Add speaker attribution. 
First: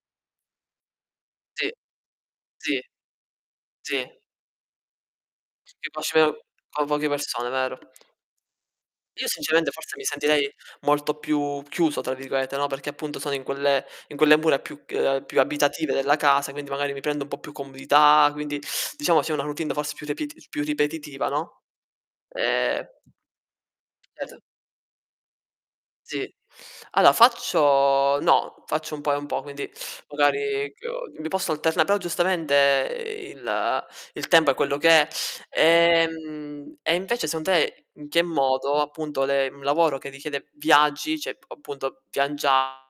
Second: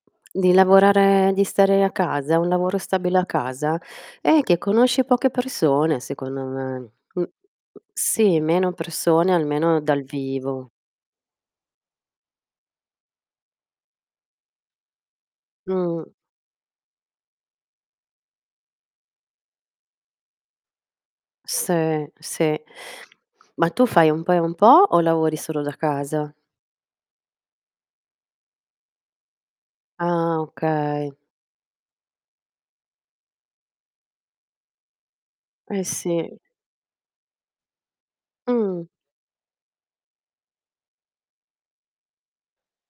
Speaker 1: Di lavorare di
Speaker 2: Sì.
Speaker 1: stare a casa? Un lavoro
Speaker 2: Sì.
Speaker 1: stabile a casa?
Speaker 2: Sì.
Speaker 1: Eh, che conosci poche
Speaker 2: Che p
Speaker 1: persone
Speaker 2: [unintelligible]
Speaker 1: secondo
Speaker 2: con
Speaker 1: me.
Speaker 2: poche
Speaker 1: Mh,
Speaker 2: persone, vero.
Speaker 1: sì, meno
Speaker 2: Io
Speaker 1: persone
Speaker 2: sinceramente,
Speaker 1: almeno
Speaker 2: forse
Speaker 1: dal
Speaker 2: mi sentirei
Speaker 1: vivo.
Speaker 2: molto più "chiuso" tra virgolette, no. Perché appunto sono in quelle in quelle mura più c uhm, più abitative
Speaker 1: Mh.
Speaker 2: della casa, quindi magari mi prendo un po' più comodità, quindi diciamo c'è una routine, forse più repit più ripetitiva, no?
Speaker 1: Sì, sì.
Speaker 2: Ehm
Speaker 1: Ma tu fai un po' e
Speaker 2: Cet
Speaker 1: un po' o lavori solo da
Speaker 2: Sì.
Speaker 1: casa?
Speaker 2: Allora faccio no, faccio un po' e un po', quindi
Speaker 1: Ah,
Speaker 2: magari ch
Speaker 1: okay.
Speaker 2: mi posso alterna però giustamente il il tempo è quello che è.
Speaker 1: Eh, sì.
Speaker 2: Ehm, e invece secondo te, in che modo
Speaker 1: Mh.
Speaker 2: appunto le un lavoro che richiede viaggi, cioè ap appunto viaggia